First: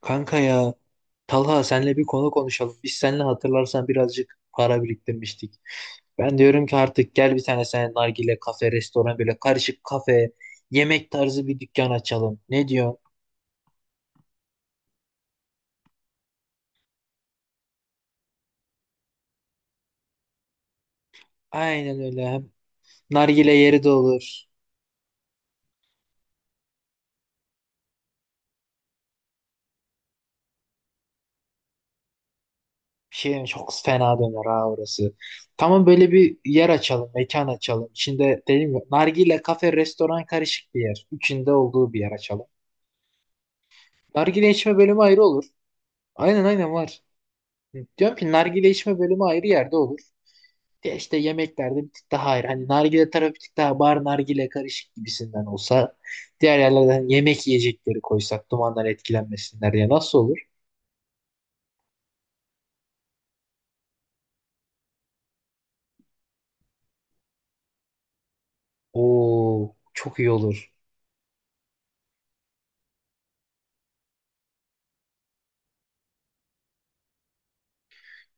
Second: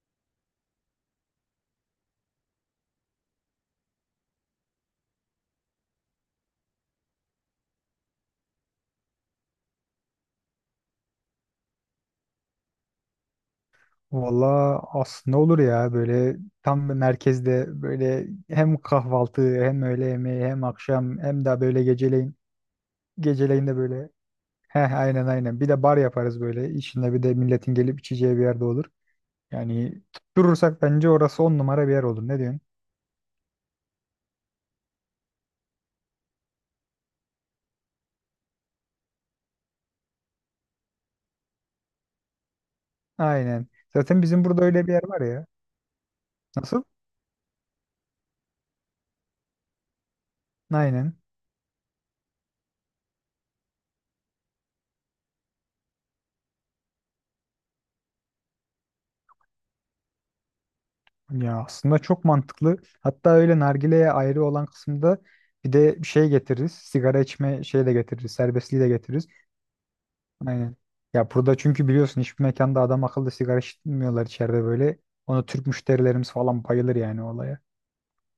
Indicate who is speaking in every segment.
Speaker 1: Kanka ya Talha senle bir konu konuşalım. Biz seninle hatırlarsan birazcık para biriktirmiştik. Ben diyorum ki artık gel bir tane sen nargile kafe, restoran böyle karışık kafe, yemek tarzı bir dükkan açalım. Ne diyorsun?
Speaker 2: Valla aslında olur ya, böyle tam bir merkezde, böyle hem kahvaltı hem öğle yemeği hem akşam hem de böyle
Speaker 1: Aynen öyle.
Speaker 2: geceleyin
Speaker 1: Hem nargile
Speaker 2: de
Speaker 1: yeri de
Speaker 2: böyle,
Speaker 1: olur.
Speaker 2: heh, aynen, aynen, bir de bar yaparız böyle içinde, bir de milletin gelip içeceği bir yerde olur. Yani tutturursak bence orası on numara bir yer olur, ne diyorsun?
Speaker 1: Bir şey çok fena döner ha orası. Tamam böyle bir yer açalım, mekan açalım. İçinde dedim ya nargile kafe, restoran karışık bir yer. Üçünde olduğu bir yer açalım.
Speaker 2: Aynen, zaten bizim
Speaker 1: Nargile
Speaker 2: burada
Speaker 1: içme
Speaker 2: öyle bir
Speaker 1: bölümü
Speaker 2: yer var
Speaker 1: ayrı olur.
Speaker 2: ya.
Speaker 1: Aynen aynen
Speaker 2: Nasıl?
Speaker 1: var. Diyorum ki nargile içme bölümü ayrı yerde olur. Ya işte
Speaker 2: Aynen,
Speaker 1: yemeklerde bir tık daha ayrı. Hani nargile tarafı bir tık daha bar nargile karışık gibisinden olsa diğer yerlerden yemek yiyecekleri koysak dumandan etkilenmesinler ya nasıl olur?
Speaker 2: ya aslında çok mantıklı. Hatta öyle nargileye ayrı olan kısımda bir de bir şey getiririz, sigara içme şeyi de getiririz, serbestliği de getiririz.
Speaker 1: Oo çok iyi olur.
Speaker 2: Aynen. Ya burada çünkü biliyorsun hiçbir mekanda adam akıllı sigara içmiyorlar içeride böyle. Ona Türk müşterilerimiz falan bayılır yani olaya.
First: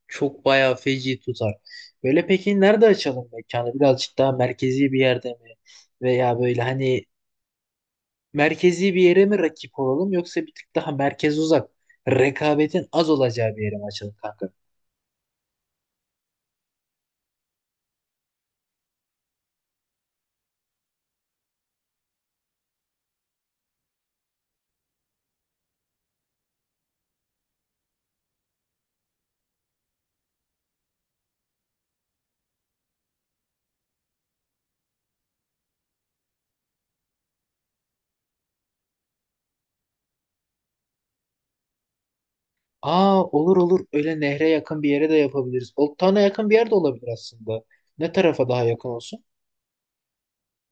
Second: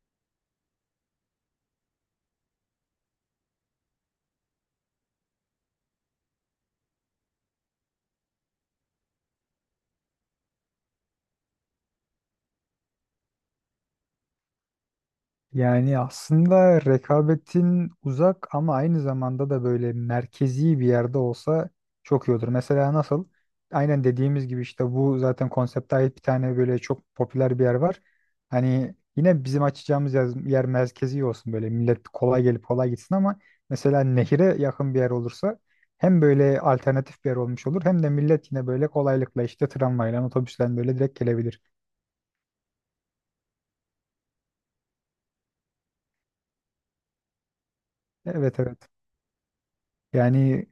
Speaker 1: Çok bayağı feci tutar. Böyle peki nerede açalım mekanı? Birazcık daha merkezi bir yerde mi? Veya böyle hani merkezi bir yere mi rakip olalım yoksa bir tık daha merkez uzak rekabetin az olacağı bir yere mi açalım kanka?
Speaker 2: Yani aslında rekabetin uzak ama aynı zamanda da böyle merkezi bir yerde olsa çok iyi olur. Mesela nasıl? Aynen dediğimiz gibi işte bu zaten konsepte ait bir tane böyle çok popüler bir yer var. Hani yine bizim açacağımız yer, yer merkezi olsun, böyle millet kolay gelip kolay gitsin, ama mesela nehire yakın bir yer olursa hem böyle alternatif bir yer olmuş olur, hem de millet yine böyle kolaylıkla işte tramvayla, otobüsle böyle direkt gelebilir.
Speaker 1: Aa olur olur. Öyle nehre yakın bir yere de yapabiliriz. Oltana yakın bir yer de olabilir aslında. Ne tarafa
Speaker 2: Evet,
Speaker 1: daha
Speaker 2: evet.
Speaker 1: yakın olsun?
Speaker 2: Yani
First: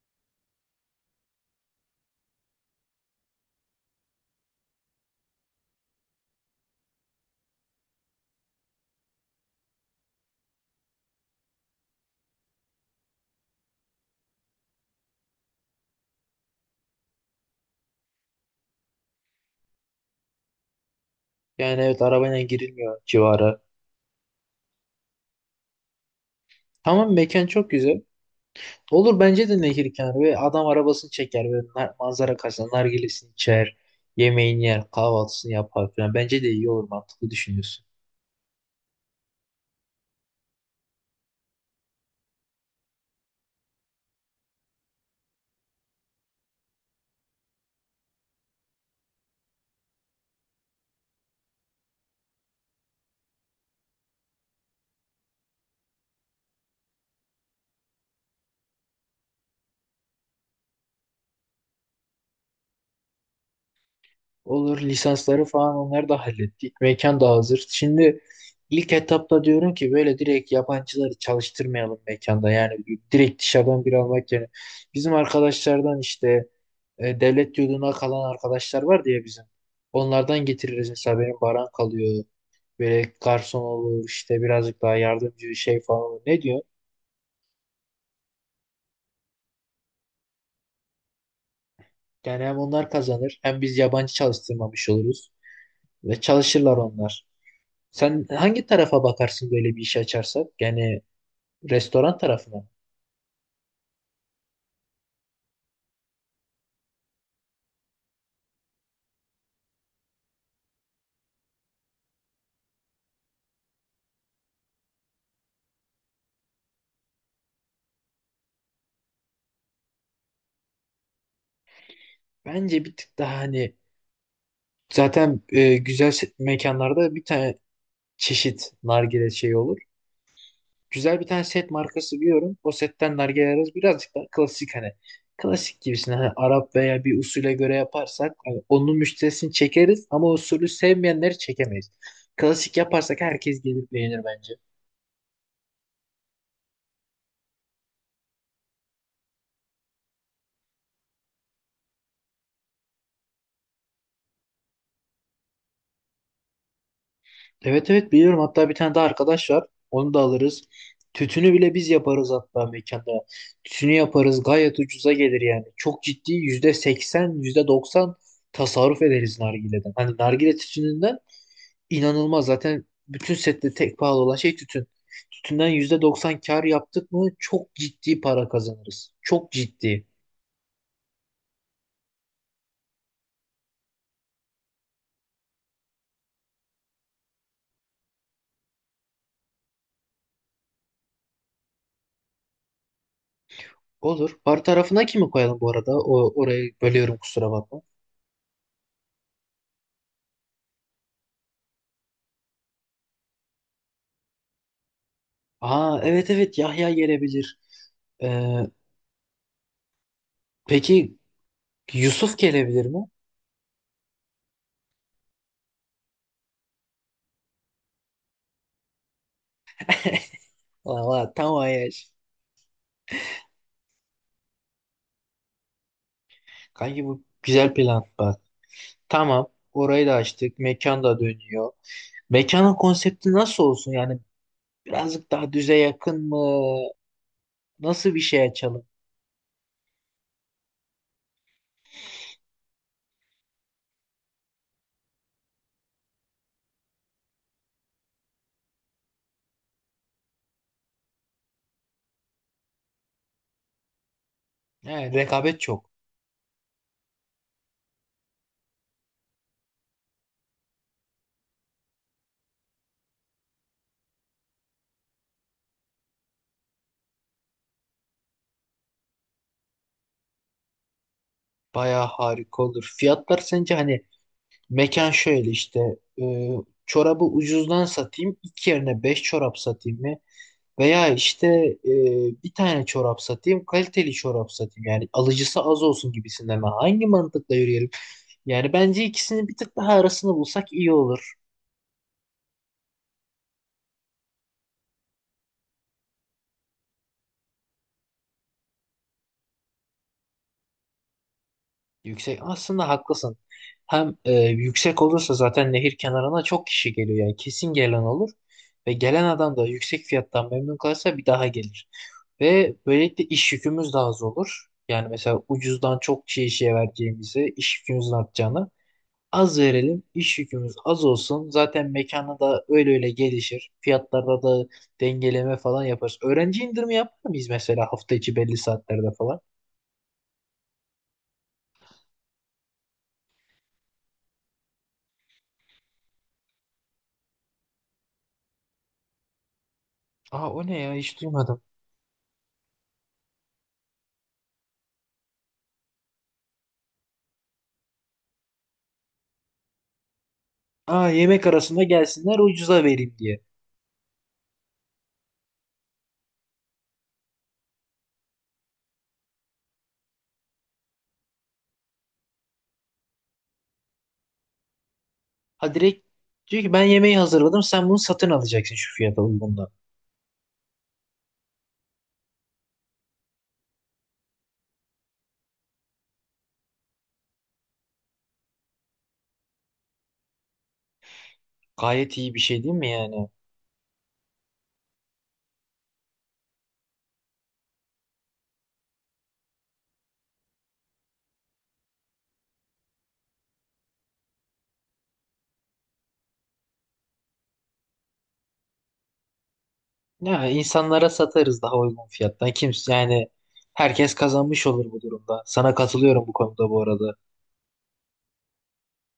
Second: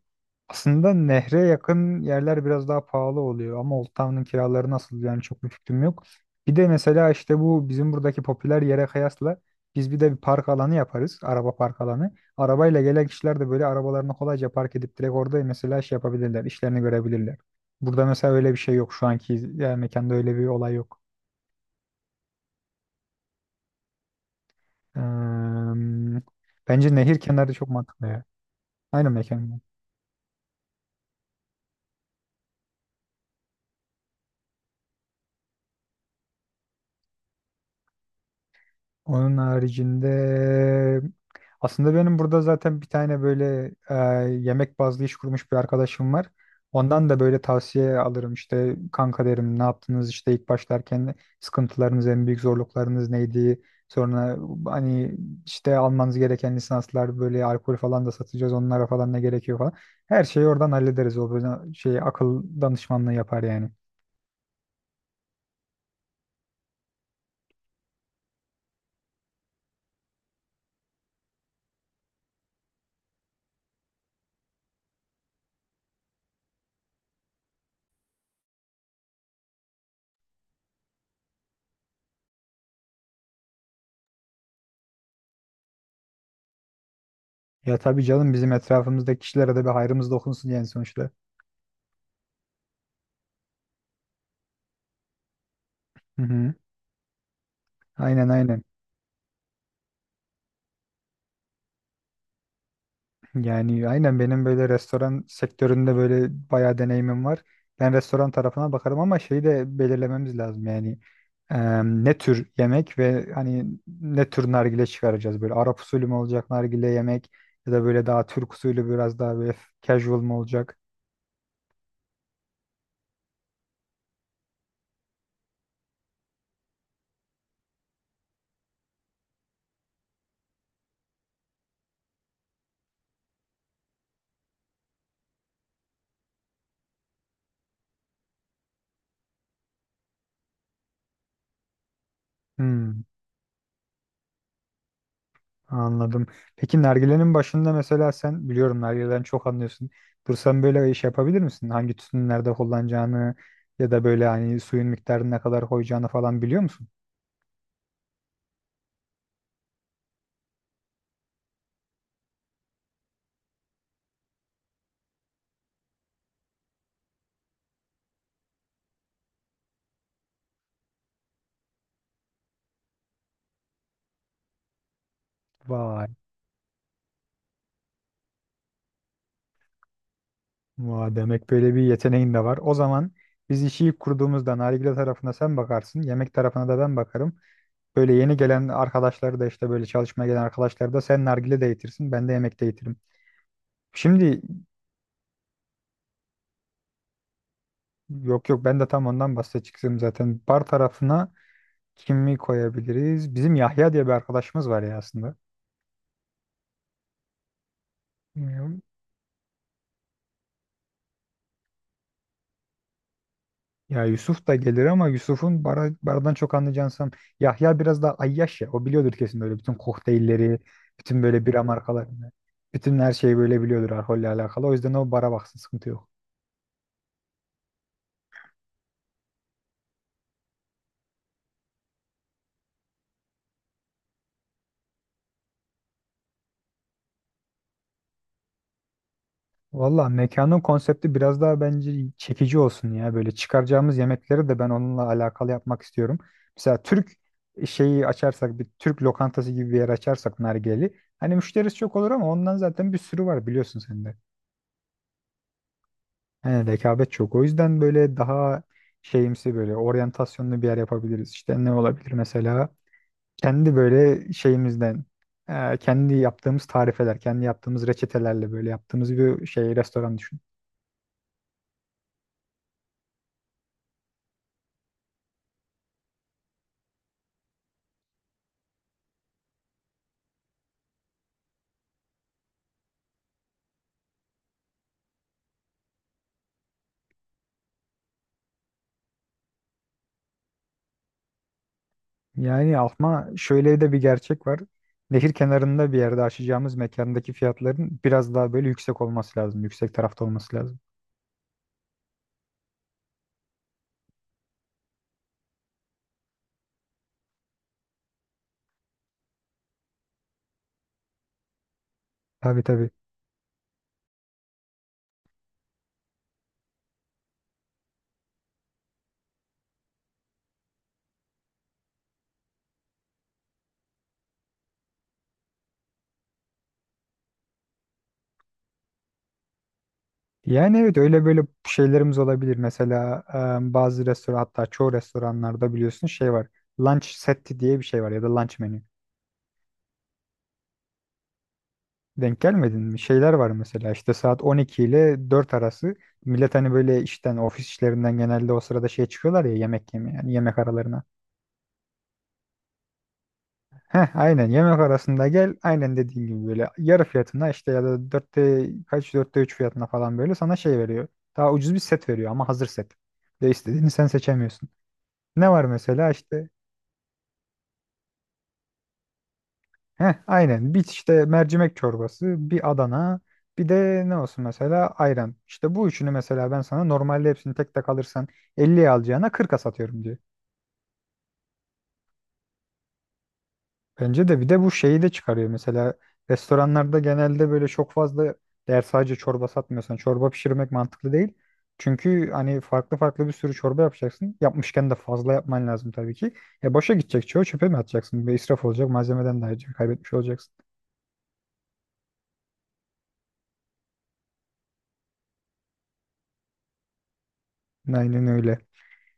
Speaker 2: aslında nehre yakın yerler biraz daha pahalı oluyor ama Old Town'un kiraları nasıl, yani çok bir fikrim yok. Bir de mesela işte bu bizim buradaki popüler yere kıyasla, biz bir de bir park alanı yaparız. Araba park alanı. Arabayla gelen kişiler de böyle arabalarını kolayca park edip direkt orada mesela şey yapabilirler, işlerini görebilirler. Burada mesela öyle bir şey yok şu anki, yani mekanda öyle bir olay yok.
Speaker 1: Yani evet arabayla girilmiyor civara.
Speaker 2: Eee, bence
Speaker 1: Tamam
Speaker 2: nehir
Speaker 1: mekan
Speaker 2: kenarı çok
Speaker 1: çok güzel.
Speaker 2: mantıklı ya. Aynı
Speaker 1: Olur bence de
Speaker 2: mekan.
Speaker 1: nehir kenarı ve adam arabasını çeker ve manzara karşısında nargilesini içer, yemeğini yer, kahvaltısını yapar falan. Bence de iyi olur mantıklı düşünüyorsun.
Speaker 2: Onun haricinde aslında benim burada zaten bir tane böyle, yemek bazlı iş kurmuş bir arkadaşım var. Ondan da böyle tavsiye alırım, işte kanka derim, ne yaptınız işte ilk başlarken, sıkıntılarınız, en büyük zorluklarınız neydi? Sonra hani işte almanız gereken lisanslar, böyle alkol falan da satacağız, onlara falan ne gerekiyor falan. Her şeyi oradan hallederiz. O böyle şey, akıl danışmanlığı yapar yani.
Speaker 1: Olur lisansları falan onları da hallettik. Mekan da hazır. Şimdi ilk etapta diyorum ki böyle direkt yabancıları çalıştırmayalım mekanda. Yani direkt dışarıdan bir almak yerine. Bizim arkadaşlardan işte devlet yurduna kalan arkadaşlar var diye bizim. Onlardan getiririz mesela benim Baran kalıyor. Böyle garson olur işte birazcık daha yardımcı şey falan olur. Ne diyor?
Speaker 2: Ya tabii canım, bizim etrafımızdaki kişilere de bir hayrımız dokunsun yani sonuçta.
Speaker 1: Yani hem onlar kazanır hem biz yabancı çalıştırmamış oluruz. Ve
Speaker 2: Hı hı.
Speaker 1: çalışırlar onlar. Sen
Speaker 2: Aynen, aynen.
Speaker 1: hangi tarafa bakarsın böyle bir iş açarsak? Yani restoran tarafına. Mı?
Speaker 2: Yani aynen, benim böyle restoran sektöründe böyle bayağı deneyimim var. Ben restoran tarafına bakarım ama şeyi de belirlememiz lazım yani. Ne tür yemek ve hani ne tür nargile çıkaracağız, böyle Arap usulü mü olacak nargile, yemek ya da böyle daha Türk usulü, biraz daha böyle casual mı olacak?
Speaker 1: Bence bir tık daha hani zaten güzel mekanlarda bir tane çeşit nargile şey olur. Güzel bir tane set markası biliyorum. O setten nargile ararız. Birazcık daha klasik hani. Klasik gibisine hani Arap veya bir usule göre yaparsak hani onun müşterisini çekeriz ama usulü sevmeyenleri çekemeyiz. Klasik
Speaker 2: Hmm,
Speaker 1: yaparsak herkes gelip beğenir bence.
Speaker 2: anladım. Peki nargilenin başında mesela, sen biliyorum nargileden çok anlıyorsun. Dur sen böyle iş yapabilir misin? Hangi tütünü nerede kullanacağını, ya da böyle hani suyun miktarını ne kadar koyacağını falan biliyor musun?
Speaker 1: Evet evet biliyorum. Hatta bir tane de arkadaş var. Onu da alırız. Tütünü bile biz yaparız hatta mekanda. Tütünü yaparız. Gayet ucuza gelir yani. Çok ciddi %80, yüzde doksan tasarruf ederiz nargileden. Hani nargile tütününden inanılmaz. Zaten bütün sette tek pahalı olan şey tütün. Tütünden yüzde
Speaker 2: Vay.
Speaker 1: doksan kar yaptık mı çok ciddi para kazanırız. Çok ciddi.
Speaker 2: Vay, demek böyle bir yeteneğin de var. O zaman biz işi ilk kurduğumuzda nargile tarafına sen bakarsın, yemek tarafına da ben bakarım. Böyle yeni gelen arkadaşları da, işte böyle çalışmaya gelen arkadaşları da, sen nargile de eğitirsin, ben de yemek de eğitirim.
Speaker 1: Olur.
Speaker 2: Şimdi
Speaker 1: Bar tarafına kimi koyalım bu arada? Orayı bölüyorum kusura bakma.
Speaker 2: yok, yok, ben de tam ondan bahsedeceğim zaten. Bar tarafına kimi koyabiliriz? Bizim Yahya diye bir arkadaşımız var ya aslında.
Speaker 1: Aa evet evet Yahya gelebilir. Ee, Peki Yusuf gelebilir mi?
Speaker 2: Ya Yusuf da gelir ama Yusuf'un bara, baradan çok anlayacağını sanırım. Yahya biraz daha ayyaş ya. O biliyordur kesin böyle bütün kokteylleri, bütün
Speaker 1: Valla
Speaker 2: böyle
Speaker 1: tamam
Speaker 2: bira
Speaker 1: Ayaz.
Speaker 2: markalarını. Bütün her şeyi böyle biliyordur alkolle alakalı. O yüzden o bara baksın, sıkıntı yok.
Speaker 1: Kanki bu güzel plan bak. Tamam orayı da açtık. Mekan da dönüyor. Mekanın konsepti nasıl olsun? Yani birazcık daha düze yakın mı? Nasıl bir şey açalım?
Speaker 2: Valla mekanın konsepti biraz daha bence çekici olsun ya. Böyle çıkaracağımız yemekleri de ben onunla alakalı yapmak istiyorum. Mesela Türk şeyi açarsak, bir Türk lokantası gibi bir yer açarsak nargileli, hani müşterisi çok olur ama ondan zaten bir sürü var, biliyorsun sen de.
Speaker 1: He, rekabet çok.
Speaker 2: He, rekabet çok. O yüzden böyle daha şeyimsi, böyle oryantasyonlu bir yer yapabiliriz. İşte ne olabilir mesela? Kendi böyle şeyimizden, kendi yaptığımız tarifeler, kendi yaptığımız reçetelerle böyle yaptığımız bir şey, restoran düşün.
Speaker 1: Bayağı harika olur. Fiyatlar sence hani mekan şöyle işte e, çorabı ucuzdan satayım. İki yerine beş çorap satayım mı? Veya işte bir tane çorap satayım, kaliteli çorap satayım. Yani alıcısı az olsun gibisinden. Ben hangi mantıkla yürüyelim? Yani bence ikisinin bir tık daha arasını bulsak iyi olur.
Speaker 2: Yani ama şöyle de bir gerçek var. Nehir kenarında bir yerde açacağımız mekandaki fiyatların biraz daha böyle yüksek olması lazım. Yüksek tarafta olması lazım.
Speaker 1: Yüksek aslında haklısın. Hem yüksek olursa zaten nehir kenarına çok kişi geliyor yani kesin gelen olur ve gelen adam da yüksek fiyattan memnun kalırsa bir daha gelir.
Speaker 2: Tabii,
Speaker 1: Ve
Speaker 2: tabii.
Speaker 1: böylelikle iş yükümüz daha az olur. Yani mesela ucuzdan çok kişiye işe vereceğimizi, iş yükümüzün artacağını az verelim, iş yükümüz az olsun. Zaten mekanı da öyle öyle gelişir. Fiyatlarda da dengeleme falan yaparız. Öğrenci indirimi yapar mıyız mesela hafta içi belli saatlerde falan?
Speaker 2: Yani evet, öyle böyle şeylerimiz olabilir. Mesela bazı restoran, hatta çoğu restoranlarda biliyorsun şey var. Lunch seti diye bir şey var ya da lunch menü.
Speaker 1: Aa o ne ya hiç duymadım.
Speaker 2: Denk gelmedin mi? Şeyler var mesela, işte saat 12 ile 4 arası millet hani böyle işten, ofis işlerinden genelde o sırada şey çıkıyorlar ya, yemek yemeye, yani yemek aralarına.
Speaker 1: Aa yemek arasında gelsinler ucuza vereyim diye.
Speaker 2: Heh aynen, yemek arasında gel, aynen dediğin gibi böyle yarı fiyatına işte, ya da 4'te kaç, 4'te 3 fiyatına falan böyle sana şey veriyor. Daha ucuz bir set veriyor ama hazır set. Ve istediğini sen seçemiyorsun. Ne var
Speaker 1: Ha direkt
Speaker 2: mesela işte.
Speaker 1: diyor ki ben yemeği hazırladım sen bunu satın alacaksın şu fiyata uygundan.
Speaker 2: Heh, aynen. Bir işte mercimek çorbası, bir Adana, bir de ne olsun mesela, ayran. İşte bu üçünü mesela, ben sana normalde hepsini tek tek alırsan 50'ye alacağına 40'a satıyorum diyor.
Speaker 1: Gayet iyi bir şey değil mi yani?
Speaker 2: Bence de bir de bu şeyi de çıkarıyor. Mesela restoranlarda genelde böyle çok fazla, eğer sadece çorba satmıyorsan çorba pişirmek mantıklı değil. Çünkü hani farklı farklı bir sürü çorba yapacaksın. Yapmışken de fazla yapman lazım tabii ki. E, boşa gidecek çoğu, çöpe mi atacaksın? Bir israf olacak, malzemeden de ayrıca kaybetmiş
Speaker 1: Ya
Speaker 2: olacaksın.
Speaker 1: insanlara satarız daha uygun fiyattan. Kimse yani herkes kazanmış olur bu durumda. Sana katılıyorum bu konuda bu arada.
Speaker 2: Aynen öyle.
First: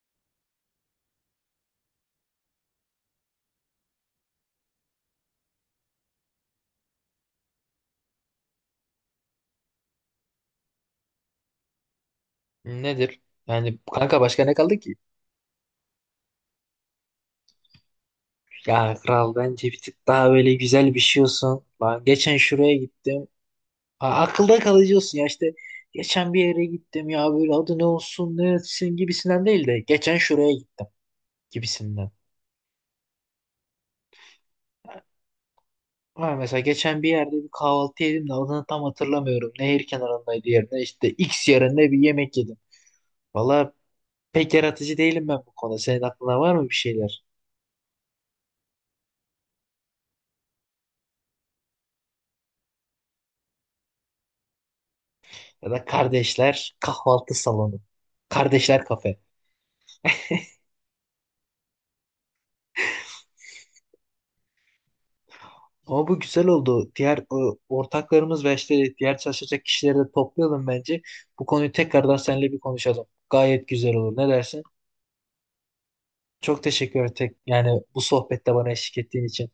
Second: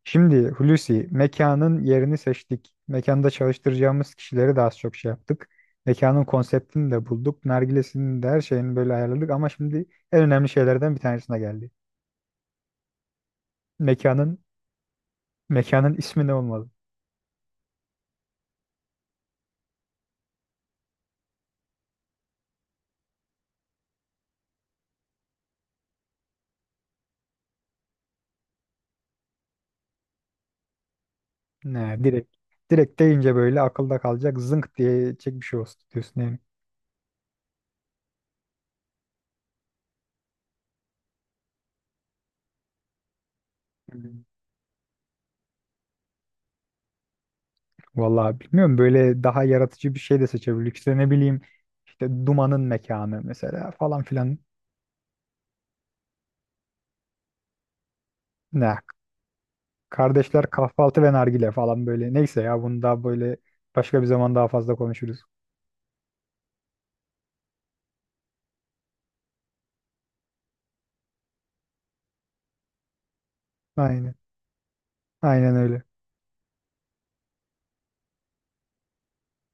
Speaker 2: Şimdi Hulusi, mekanın yerini seçtik. Mekanda çalıştıracağımız kişileri de az çok şey yaptık. Mekanın konseptini de bulduk. Nargilesini de, her şeyini böyle ayarladık ama şimdi en önemli şeylerden bir tanesine geldi.
Speaker 1: Nedir? Yani kanka
Speaker 2: Mekanın
Speaker 1: başka ne kaldı ki?
Speaker 2: mekanın ismi ne olmalı?
Speaker 1: Ya kral bence bir tık daha böyle güzel bir şey olsun. Lan geçen şuraya gittim. Akılda kalıcı olsun ya işte. Geçen bir yere gittim ya böyle adı ne olsun ne etsin gibisinden değil de. Geçen şuraya gittim
Speaker 2: Ne,
Speaker 1: gibisinden.
Speaker 2: direkt deyince böyle akılda kalacak zınk diye çek bir şey olsun diyorsun
Speaker 1: Ama
Speaker 2: yani.
Speaker 1: mesela geçen bir yerde bir kahvaltı yedim de adını tam hatırlamıyorum. Nehir kenarındaydı yerine işte X yerinde bir yemek yedim. Valla
Speaker 2: Hmm.
Speaker 1: pek yaratıcı değilim ben bu konuda. Senin aklına var mı bir şeyler?
Speaker 2: Vallahi bilmiyorum, böyle daha yaratıcı bir şey de seçebiliriz. İşte ne bileyim, işte dumanın mekanı mesela falan filan.
Speaker 1: Ya da kardeşler kahvaltı salonu.
Speaker 2: Ne?
Speaker 1: Kardeşler kafe.
Speaker 2: Kardeşler kahvaltı ve nargile falan böyle. Neyse ya bunu daha böyle başka bir zaman daha fazla konuşuruz.
Speaker 1: Ama bu güzel oldu. Diğer ortaklarımız ve işte diğer çalışacak kişileri de toplayalım bence. Bu konuyu tekrardan seninle bir konuşalım. Gayet güzel
Speaker 2: Aynen.
Speaker 1: olur. Ne dersin?
Speaker 2: Aynen öyle.
Speaker 1: Çok teşekkür tek yani bu sohbette bana eşlik ettiğin için.